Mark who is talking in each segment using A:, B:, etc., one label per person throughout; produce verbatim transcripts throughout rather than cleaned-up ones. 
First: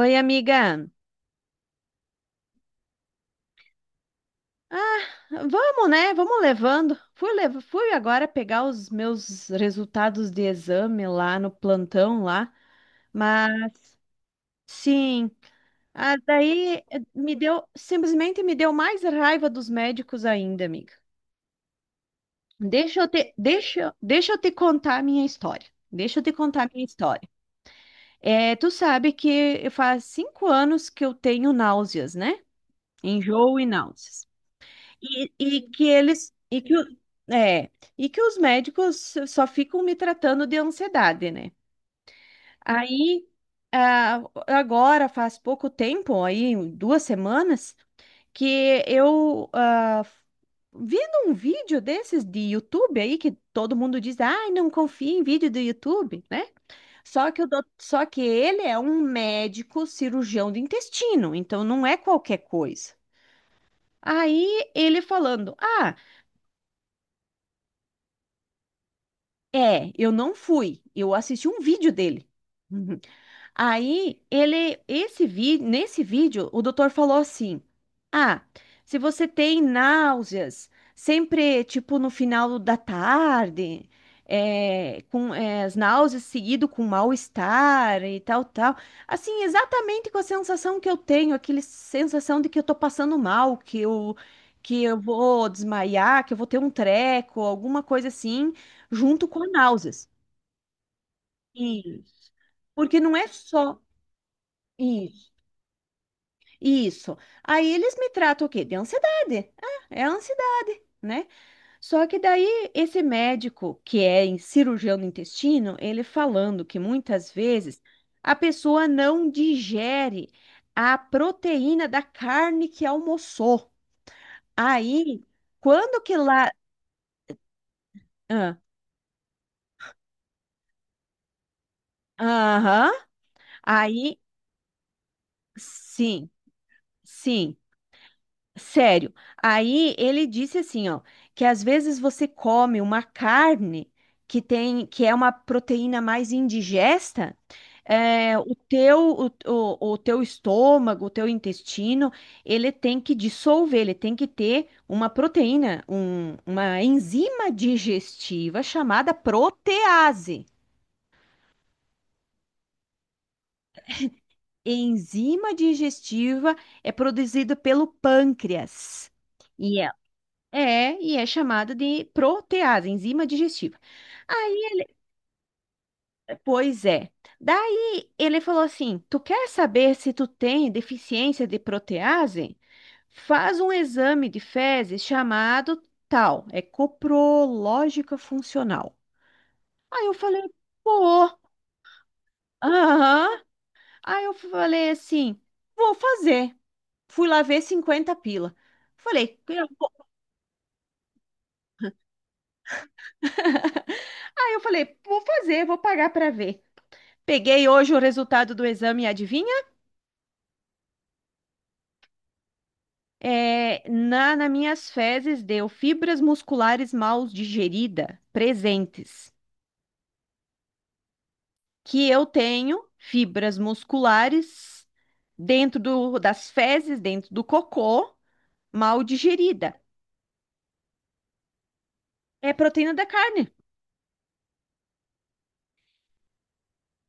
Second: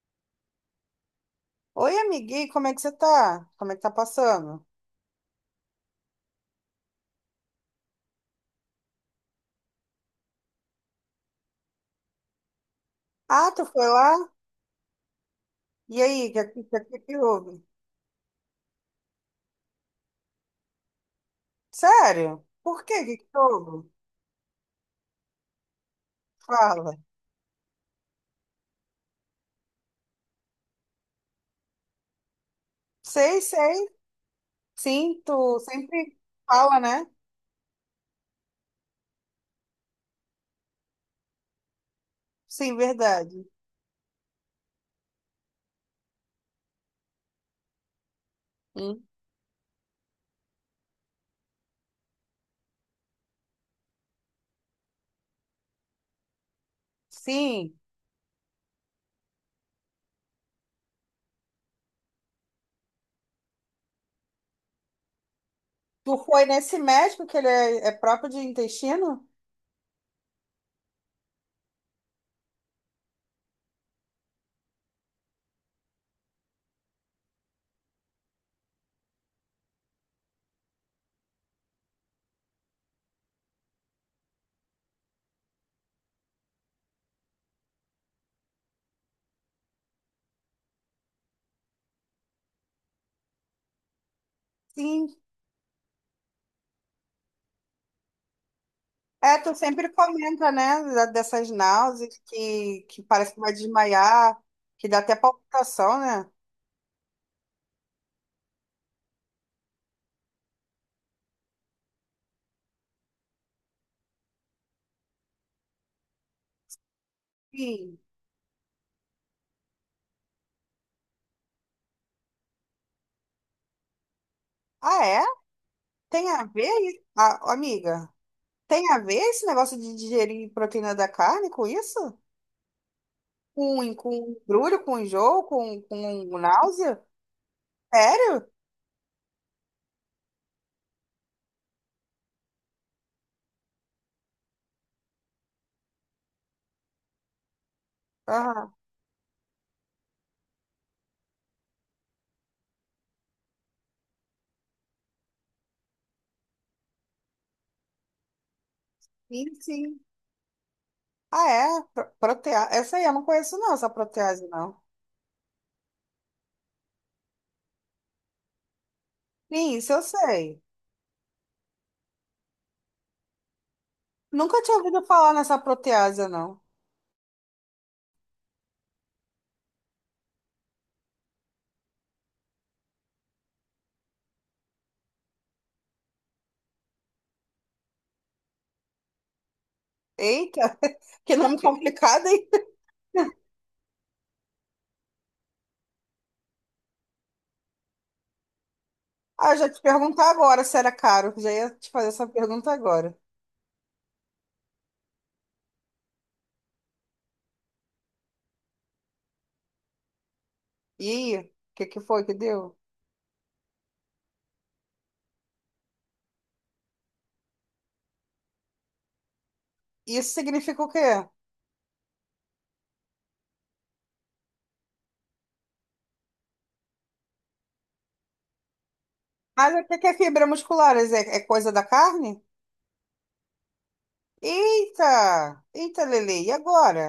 A: Oi, amiga.
B: Oi, amiguinho, como é que você tá? Como é que tá passando?
A: Ah, vamos, né? Vamos levando. Fui, lev- fui agora pegar os meus resultados de exame lá no plantão lá,
B: Ah, tu foi
A: mas
B: lá?
A: sim.
B: E
A: Ah,
B: aí, o que,
A: daí
B: que, que
A: eh,
B: que
A: me
B: houve?
A: deu, simplesmente me deu mais raiva dos médicos ainda, amiga.
B: Sério? Por quê?
A: Deixa
B: O
A: eu
B: que
A: te,
B: que houve?
A: deixa, deixa eu te contar a minha história. Deixa eu te contar a minha
B: Fala.
A: história. É, tu sabe que faz cinco anos que eu tenho náuseas, né?
B: Sei,
A: Enjoo e
B: sei.
A: náuseas.
B: Sim,
A: E,
B: tu
A: e que
B: sempre
A: eles e que,
B: fala,
A: o-
B: né?
A: é, e que os médicos só ficam me tratando de ansiedade, né?
B: Sim,
A: Aí
B: verdade.
A: ah, agora faz pouco tempo, aí duas semanas, que
B: Hum.
A: eu ah, vendo um vídeo desses de YouTube aí que todo mundo diz, ai, não confia em vídeo do YouTube, né? Só que o dout-
B: Sim.
A: só que ele é um médico cirurgião do intestino, então não é qualquer coisa. Aí ele falando, ah
B: Tu foi nesse médico que ele é, é próprio de intestino?
A: É, eu não fui, eu assisti um vídeo dele. Uhum. Aí ele, esse vi, nesse vídeo, o doutor falou assim: Ah, se você tem náuseas, sempre tipo no final da tarde, é, com é, as náuseas seguido com mal-estar e tal, tal. Assim, exatamente com a sensação que eu tenho, aquela sensação de que eu tô passando mal, que eu, que eu
B: Sim.
A: vou desmaiar, que eu vou ter um treco, alguma coisa assim junto
B: É,
A: com
B: tu sempre
A: náuseas.
B: comenta, né? da- Dessas náuseas
A: Isso.
B: que,
A: Porque
B: que
A: não é
B: parece que vai
A: só
B: desmaiar, que dá até
A: isso.
B: palpitação, né?
A: Isso. Aí eles me tratam o quê? De ansiedade. Ah, é ansiedade, né? Só que daí esse médico, que é em- cirurgião do intestino, ele falando que muitas vezes
B: Sim.
A: a pessoa não digere a proteína da carne que almoçou.
B: Ah,
A: Aí,
B: é?
A: quando que
B: Tem a
A: lá.
B: ver, i- a- amiga?
A: Ah.
B: Tem a ver esse negócio de digerir proteína da carne com isso?
A: Aham.
B: Com, com
A: Aí,
B: embrulho, com enjoo, com,
A: sim,
B: com náusea?
A: sim.
B: Sério?
A: Sério. Aí ele disse assim, ó, que às vezes você come uma carne que tem, que é uma proteína mais indigesta, é, o
B: Aham.
A: teu, o, o, o teu estômago, o teu intestino, ele tem que dissolver, ele tem que ter uma proteína, um- uma enzima digestiva chamada
B: Sim, sim.
A: protease.
B: Ah, é? Pro- Protea... Essa aí eu não conheço, não, essa protease, não.
A: Enzima digestiva é produzida pelo pâncreas.
B: Sim,
A: E
B: isso eu sei.
A: É, e é chamada de protease, enzima digestiva.
B: Nunca tinha
A: Aí,
B: ouvido falar nessa protease, não.
A: pois é. Daí ele falou assim: Tu quer saber se tu tem deficiência de protease? Faz um exame de fezes chamado tal, é coprológica funcional. Aí eu falei:
B: Eita,
A: Pô,
B: que nome complicado, hein?
A: aham. Aí eu falei assim: Vou fazer. Fui lá ver cinquenta pila. Falei,
B: Ah, eu
A: eu-
B: já te perguntar agora se era caro. Já ia te fazer essa pergunta agora.
A: Aí eu falei, vou fazer, vou pagar para ver. Peguei hoje o resultado do exame, adivinha?
B: E aí, o que que foi que deu?
A: É, na, nas minhas fezes deu fibras musculares mal digerida presentes,
B: Isso significa o quê?
A: que eu tenho fibras musculares dentro do- das fezes, dentro do cocô, mal
B: Mas
A: digerida.
B: o que que é fibra muscular? É, é coisa da carne?
A: É proteína da carne.
B: Eita! Eita, Lele, e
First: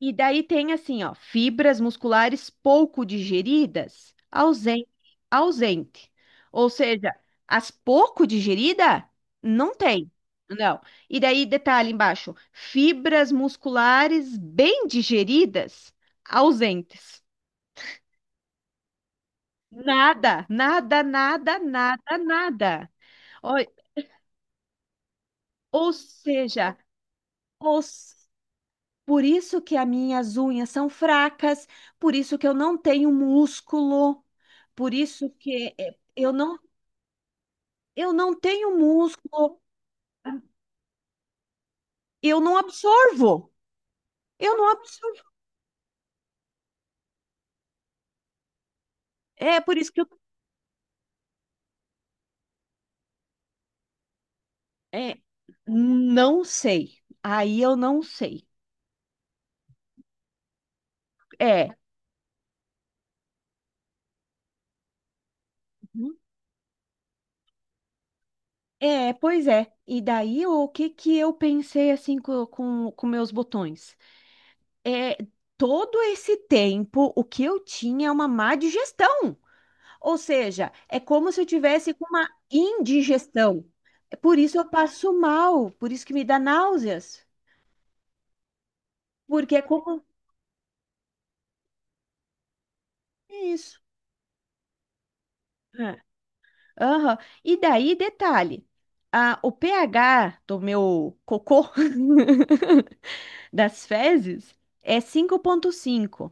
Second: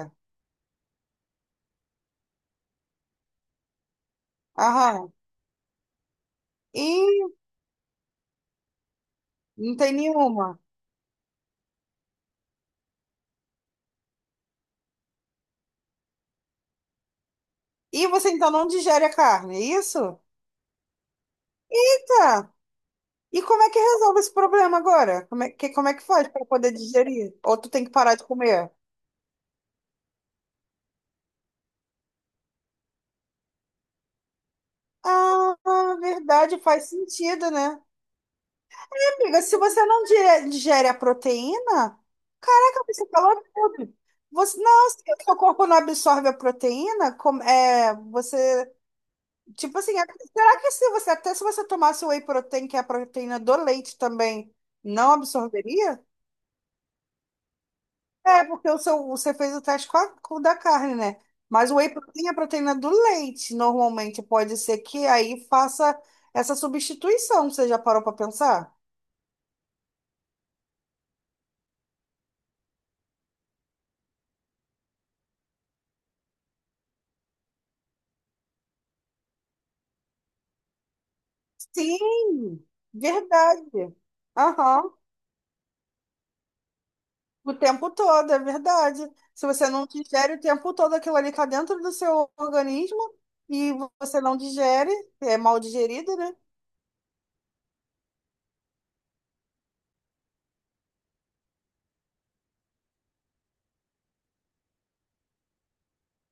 A: E daí tem assim, ó, fibras musculares pouco digeridas, ausente,
B: Aham.
A: ausente. Ou
B: E
A: seja, as pouco digerida não
B: não tem
A: tem.
B: nenhuma.
A: Não. E daí detalhe embaixo, fibras musculares bem digeridas, ausentes.
B: E você então não digere a carne, é isso?
A: Nada, nada, nada, nada,
B: Eita!
A: nada.
B: E
A: Ou,
B: como é que resolve esse problema agora? Como é que, como
A: ou
B: é que faz para poder
A: seja,
B: digerir? Ou tu
A: ou
B: tem que parar de comer?
A: Por isso que as minhas unhas são fracas, por isso que eu não tenho músculo, por isso
B: Ah,
A: que eh, eu não,
B: verdade, faz sentido, né?
A: eu não tenho
B: Amiga, se
A: músculo,
B: você não dire- digere a proteína,
A: eu não
B: caraca, você falou
A: absorvo,
B: tudo.
A: eu
B: Você,
A: não
B: não, se
A: absorvo.
B: o seu corpo não absorve a proteína, como, é, você,
A: É por
B: tipo
A: isso
B: assim,
A: que
B: é-
A: eu
B: será que se você, até se você tomasse whey protein, que é a proteína do leite também, não
A: é,
B: absorveria?
A: não sei. Aí eu não
B: É,
A: sei.
B: porque o seu, você fez o teste com, a, com o da carne, né? Mas
A: É.
B: o whey protein é a proteína do leite, normalmente. Pode ser que aí faça
A: Uhum.
B: essa substituição, você já parou para pensar?
A: É, pois é. E daí o que que eu pensei assim co- com, com meus botões? É, todo esse tempo o que eu tinha é uma má digestão. Ou seja, é como se eu tivesse com uma
B: Sim,
A: indigestão.
B: verdade.
A: É, por isso eu
B: Aham,
A: passo mal, por isso que me dá náuseas,
B: o tempo todo, é verdade. Se
A: porque é
B: você não
A: como
B: digere o tempo todo aquilo ali está dentro do seu organismo e
A: isso.
B: você não digere, é mal
A: É.
B: digerido, né?
A: Aham. E daí, detalhe, a, o pH do meu cocô, das fezes, é cinco vírgula cinco,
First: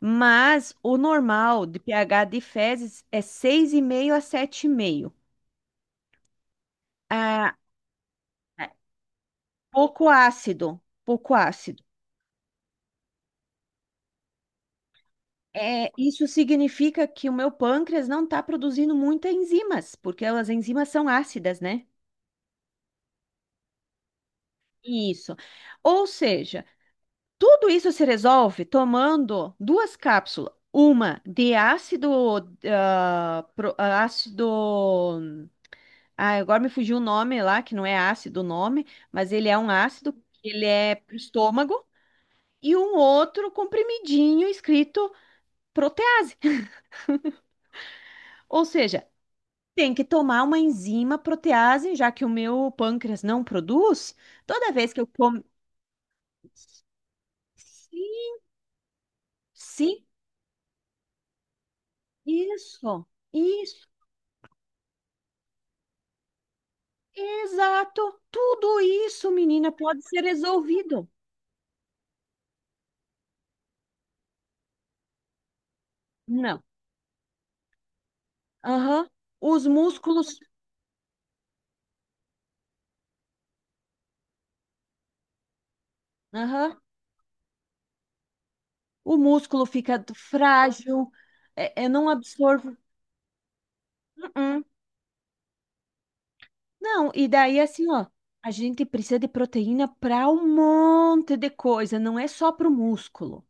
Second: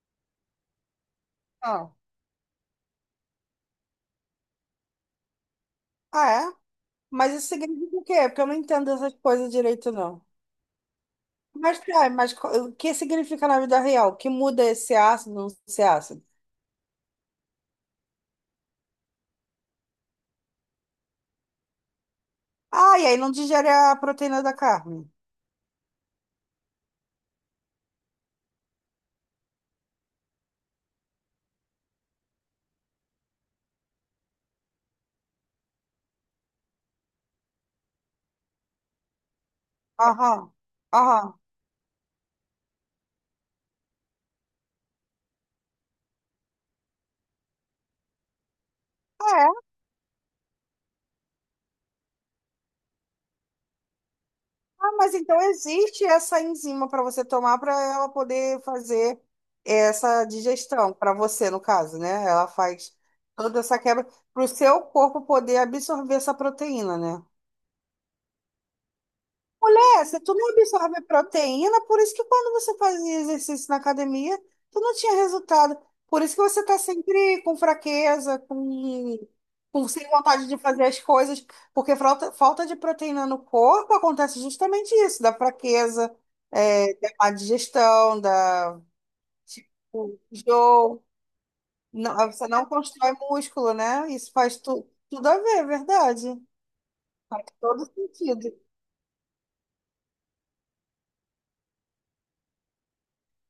A: mas o normal de
B: Ah,
A: pH de fezes é seis vírgula cinco a sete vírgula cinco.
B: ah, é? Mas isso
A: Ah,
B: significa o quê? É, porque eu não
A: é
B: entendo essas coisas direito,
A: pouco
B: não.
A: ácido, pouco
B: Mas,
A: ácido.
B: tá, mas co- o que significa na vida real? O que muda esse ácido, não esse
A: É,
B: ácido?
A: isso significa que o meu pâncreas não está produzindo muitas enzimas, porque as enzimas são ácidas, né?
B: Ah, e aí não digere a proteína da carne.
A: Isso. Ou seja, tudo isso se resolve tomando duas cápsulas, uma de ácido, ah, pro- ah, ácido, ah, agora me fugiu o nome lá, que não é ácido o nome, mas ele é um ácido,
B: Aham,
A: ele é pro
B: aham.
A: estômago, e um outro comprimidinho escrito protease. Ou seja,
B: É.
A: Tem que tomar uma enzima protease, já que o meu pâncreas não produz. Toda
B: Ah,
A: vez que eu
B: mas então
A: como.
B: existe essa enzima para você tomar para ela
A: Sim,
B: poder fazer
A: sim,
B: essa digestão, para você, no caso, né? Ela faz
A: isso,
B: toda essa
A: isso,
B: quebra para o seu corpo poder absorver essa proteína, né?
A: exato. Tudo isso, menina, pode
B: Mulher, se
A: ser
B: tu não absorve
A: resolvido.
B: proteína, por isso que quando você fazia exercício na academia, tu não tinha resultado. Por isso que
A: Não.
B: você tá sempre com fraqueza,
A: Aham.
B: com,
A: Os
B: com sem
A: músculos.
B: vontade de fazer as coisas, porque falta, falta de proteína no corpo acontece justamente isso, da fraqueza,
A: Aham.
B: é, da má digestão, da,
A: O músculo fica
B: tipo, enjoo.
A: frágil. É, eu não
B: Não, você não
A: absorvo.
B: constrói músculo, né? Isso faz
A: Uh-uh.
B: tu, tudo a ver, é verdade.
A: Não, e
B: Faz
A: daí
B: todo
A: assim, ó. A
B: sentido.
A: gente precisa de proteína para um monte de coisa, não é só para o músculo.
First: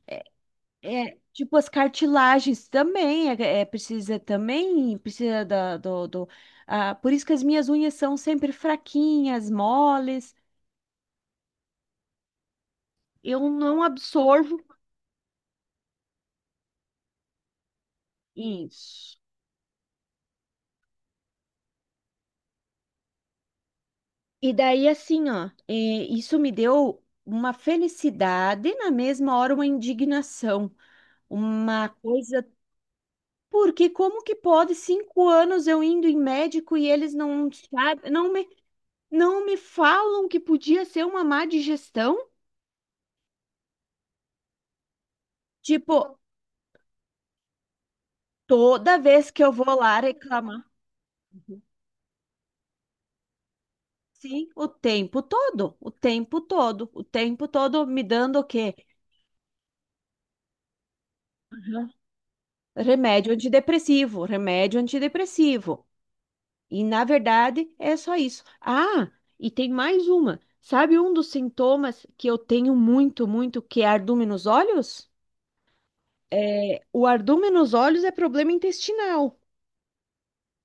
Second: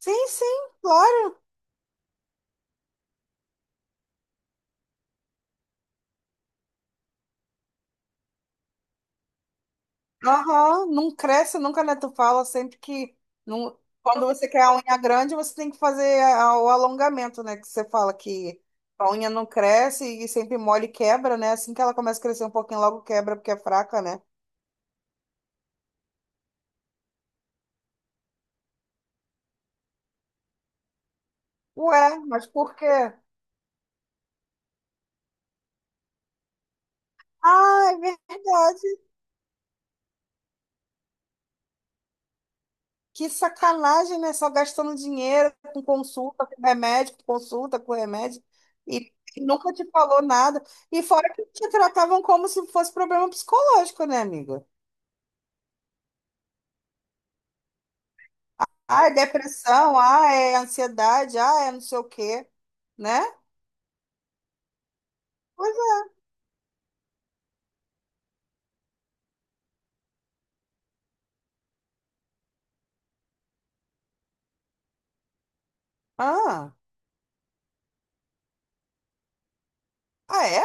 B: Sim, sim,
A: É,
B: claro.
A: tipo, as cartilagens também, é, é, precisa também, precisa da, do, do- ah, por isso que as minhas unhas são sempre fraquinhas, moles,
B: Aham, não cresce nunca, né? Tu fala sempre que
A: eu
B: não...
A: não
B: quando você quer
A: absorvo
B: a unha grande, você tem que fazer a- o alongamento, né? Que você fala que a
A: isso.
B: unha não cresce e sempre mole e quebra, né? Assim que ela começa a crescer um pouquinho, logo quebra porque é fraca, né?
A: E daí, assim, ó, é, isso me deu uma felicidade, e na mesma hora, uma indignação, uma
B: Ué,
A: coisa,
B: mas por quê?
A: porque como que pode cinco anos eu indo em médico e eles não
B: Ah, é
A: sabem, não me,
B: verdade.
A: não me falam que podia ser uma má digestão?
B: Que sacanagem, né? Só gastando dinheiro com
A: Tipo,
B: consulta, com remédio, com consulta, com remédio.
A: Toda
B: E
A: vez que eu
B: nunca
A: vou
B: te
A: lá
B: falou nada.
A: reclamar,
B: E fora que te tratavam como se fosse problema psicológico, né,
A: sim,
B: amiga?
A: o tempo todo, o tempo todo, o tempo todo me dando o quê?
B: Ah, é depressão, ah, é ansiedade, ah, é não
A: Aham.
B: sei o quê, né?
A: Remédio antidepressivo, remédio
B: Pois
A: antidepressivo.
B: é.
A: E na verdade é só isso. Ah, e tem mais uma. Sabe um dos sintomas que eu tenho muito, muito, que é ardume nos olhos?
B: Ah,
A: É, o ardume nos olhos é problema intestinal.
B: ah, é?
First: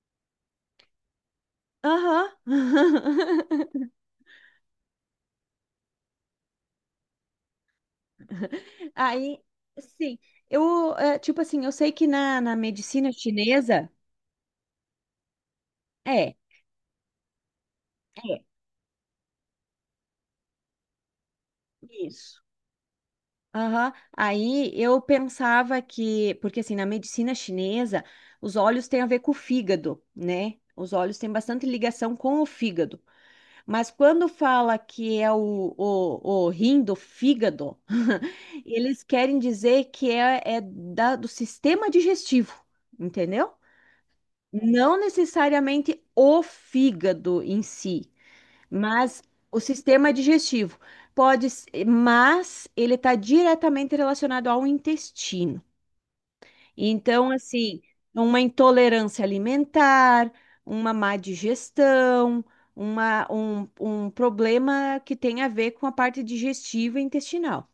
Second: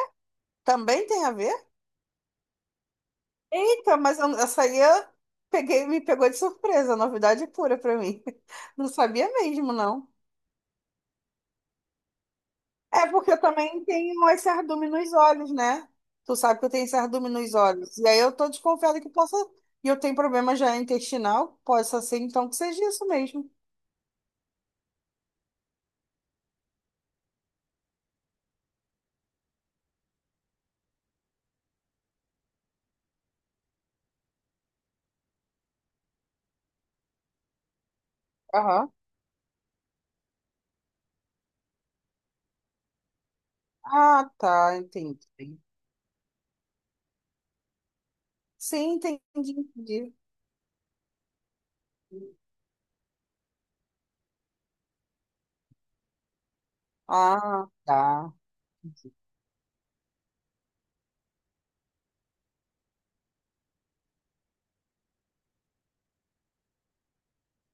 B: Também tem a ver?
A: Aham.
B: Eita, mas eu- essa aí eu peguei, me pegou de surpresa, novidade pura pra mim. Não sabia
A: Aí,
B: mesmo, não.
A: sim, eu, é, tipo assim, eu sei que na, na,
B: É
A: medicina
B: porque eu também
A: chinesa.
B: tenho esse cardume nos olhos, né?
A: É,
B: Tu sabe que eu tenho esse cardume nos olhos. E aí eu
A: é,
B: tô desconfiada que possa. E eu tenho problema já intestinal, possa ser
A: isso.
B: então que seja isso mesmo.
A: Aham. Aí eu pensava que, porque assim, na medicina chinesa, os olhos têm a ver com o fígado, né? Os olhos têm bastante ligação com o fígado. Mas quando fala que é o, o, o rim do fígado,
B: Aham.
A: eles querem dizer que é, é da- do sistema digestivo, entendeu?
B: Ah, tá,
A: Não
B: entendi.
A: necessariamente o fígado em si.
B: Sim,
A: Mas
B: entendi,
A: o sistema
B: entendi.
A: digestivo pode, s- mas ele está diretamente relacionado ao intestino. Então,
B: Ah,
A: assim,
B: tá.
A: uma intolerância alimentar, uma má digestão, uma, um, um problema que tem a ver com a parte digestiva e intestinal.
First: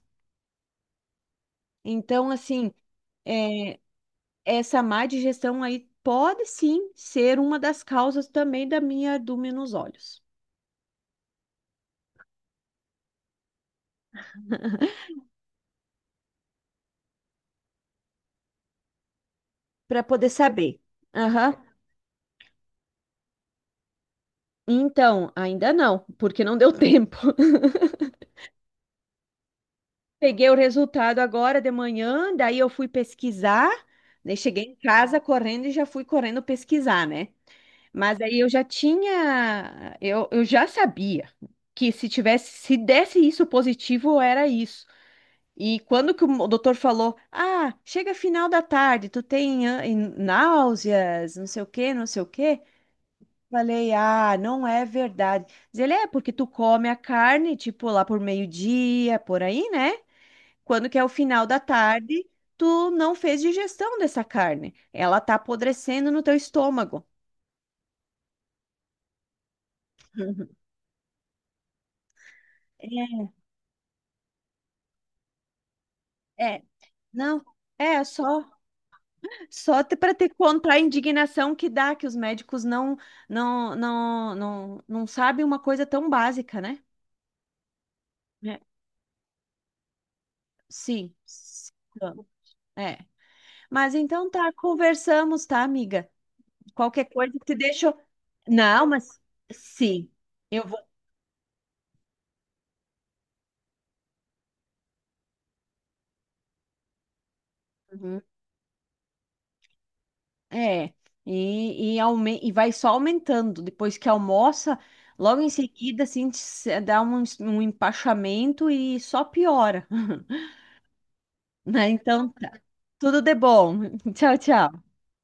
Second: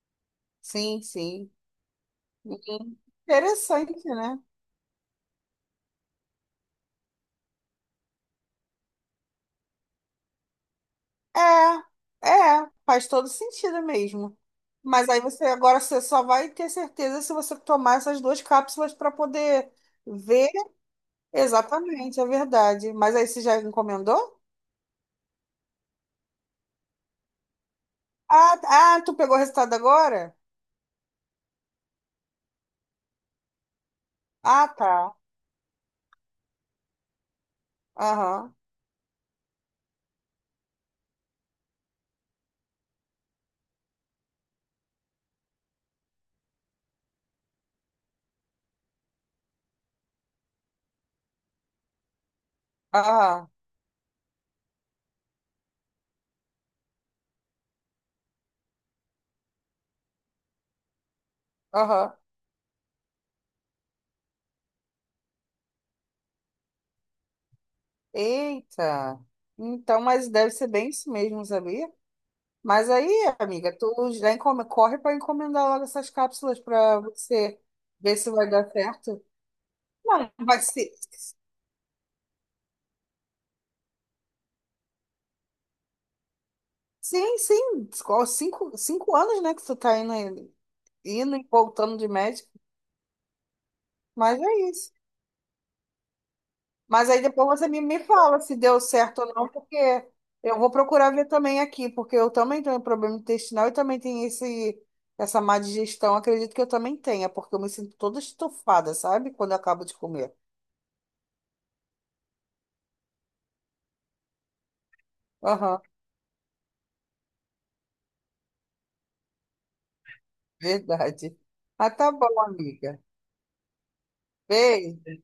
B: Sim, sim.
A: Então, assim,
B: Sim.
A: é,
B: Interessante, né?
A: essa má digestão aí pode sim ser uma das causas também da minha ardúmina nos olhos,
B: É, é, faz todo sentido mesmo. Mas aí você agora você só vai ter certeza se você tomar essas duas cápsulas para poder
A: para poder
B: ver
A: saber. Aham.
B: exatamente, é verdade. Mas aí você já encomendou?
A: Então, ainda não, porque não deu tempo.
B: Ah, ah, tu pegou o resultado agora?
A: Peguei o resultado agora de manhã, daí eu fui pesquisar, né? Cheguei
B: Ah,
A: em
B: tá.
A: casa correndo e já fui correndo pesquisar, né? Mas aí eu
B: Aham,
A: já tinha, eu, eu já sabia que se tivesse, se desse isso positivo, era isso. E quando que o doutor falou, ah, chega final da tarde, tu tem ah, náuseas, não sei o quê, não sei o quê.
B: aham,
A: Falei, ah, não é verdade. Diz ele, é porque tu come a carne, tipo, lá por meio-dia, por aí, né? Quando que é o final da
B: aham.
A: tarde, tu não fez digestão dessa carne. Ela tá apodrecendo no teu estômago.
B: Eita. Então, mas deve ser bem isso mesmo, sabia? Mas aí, amiga, tu já encom... corre para encomendar logo essas
A: É,
B: cápsulas
A: é,
B: para
A: não,
B: você
A: é
B: ver se
A: só,
B: vai dar certo.
A: só para te
B: Não, vai
A: contar a
B: ser.
A: indignação que dá, que os médicos não, não, não, não, não sabem uma coisa tão básica, né?
B: Sim, sim. Qual-
A: É.
B: Cinco, cinco anos, né, que tu tá indo,
A: Sim,
B: indo e
A: sim,
B: voltando de médico.
A: é. Mas então
B: Mas
A: tá,
B: é isso.
A: conversamos, tá, amiga? Qualquer
B: Mas aí
A: coisa que te
B: depois você me,
A: deixa.
B: me fala se deu
A: Não, mas
B: certo ou não, porque
A: sim,
B: eu
A: eu
B: vou
A: vou.
B: procurar ver também aqui, porque eu também tenho problema intestinal e também tenho esse, essa má digestão. Acredito que eu também tenha, porque eu me sinto toda
A: Uhum.
B: estufada, sabe? Quando eu acabo de comer.
A: É, e, e, aume- e vai só aumentando. Depois que almoça, logo em
B: Aham.
A: seguida, assim, te se- dá um, es- um empachamento e só piora.
B: Verdade.
A: Né?
B: Ah, tá
A: Então,
B: bom,
A: tá.
B: amiga.
A: Tudo de bom. Tchau, tchau.
B: Beijo.